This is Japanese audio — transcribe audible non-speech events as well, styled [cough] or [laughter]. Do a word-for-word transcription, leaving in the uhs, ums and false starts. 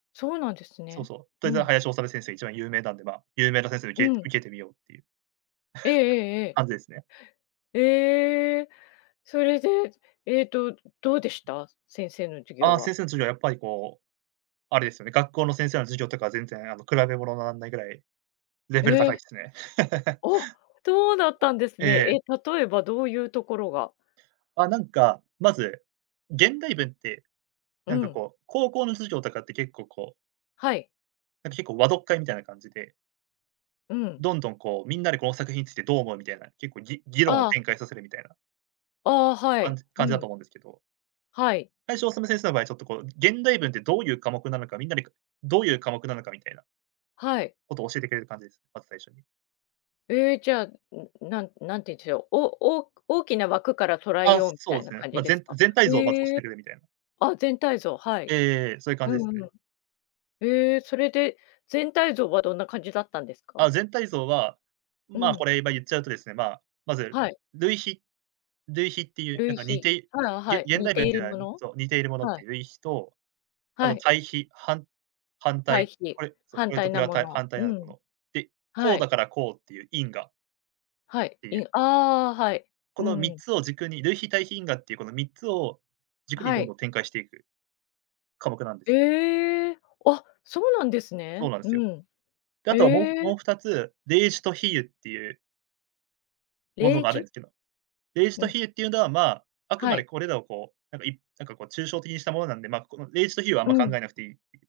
そうなんですそうね、そう、とうえざん。林修先生一番有名なんで、ま、有名な先生をう受け受ん。けてみようっていう、ええええ [chuckles] ええ。感じですね。ええ。それで、ええと、うどうでした？す先生の授あ業あ、は。先生の授業はやっぱりこう、あれですよね、学校の先生の授業とか全然あの、比べ物なんないぐらい、レえベル高いえ。すね。[chuckles] お、とうだったあ、んですえね。え、え。例えばどういうところが？あ、なんか、まず、現代文って、うなんかん。こう、高校の授業とかって結構こうはい。なん、結構和読会みたいな感じでうん。どんどんこう、みんなでこの作品についてどう思うみたいな、結構ぎ議論をああ。展開させるみたいなああ、は感い。じう感じだとん。思うんですけど。はい。林修先生の場合ちょっとこう、現代文ってどういう科目なのか、みんなでかどういう科目なのかみたいなはい。ことを教えてくれる感じです、まず最初に。ええ、じゃ、ん、なんなんていて、おおおおく大きな枠から捉えあ、ようたそいうなすね。感じまあ、でぜすんか？全体像をまずおしへえ。てくれみたいな。あ、全体像、はえい。えええええ。そういう感うじですんうん。ね。ええ、それで、全体像はどんな感じだったんですか？あ、全体像は、うまあ、ん。これ今言っちゃうとですね、まあ、まず、はい。類比類比っていうな類んか似比。ていあ、げはい、現似代て文っいているうのは、もにの？そう、似ているものっはてい。いう類比と、あはのい。対比、はん反対対、比。これ、そ、こ反れと対こなれはもたいの。反対うあるもん。の。で、こはうだい。からこうっていう因果はい、ていいんう。ああ、はい。こうのみっん。つを軸に、類比、対比、因果っていうこのみっつを、軸にはどんい。どん展開していく、科目なんです。ええ、あ、そうなんですそうね。なるうすよ。ん。で、あえとは、もうもうえ。ふたつ例示と比喩っていうもれのいがあるき？んけど。例示うとん。比喩っていうのはまあ、あくはまでい。これらをこう、なんかいなんかこう抽象的にしたものなんで、まあ、この例示と比喩はあんうま考ん。えなくていい。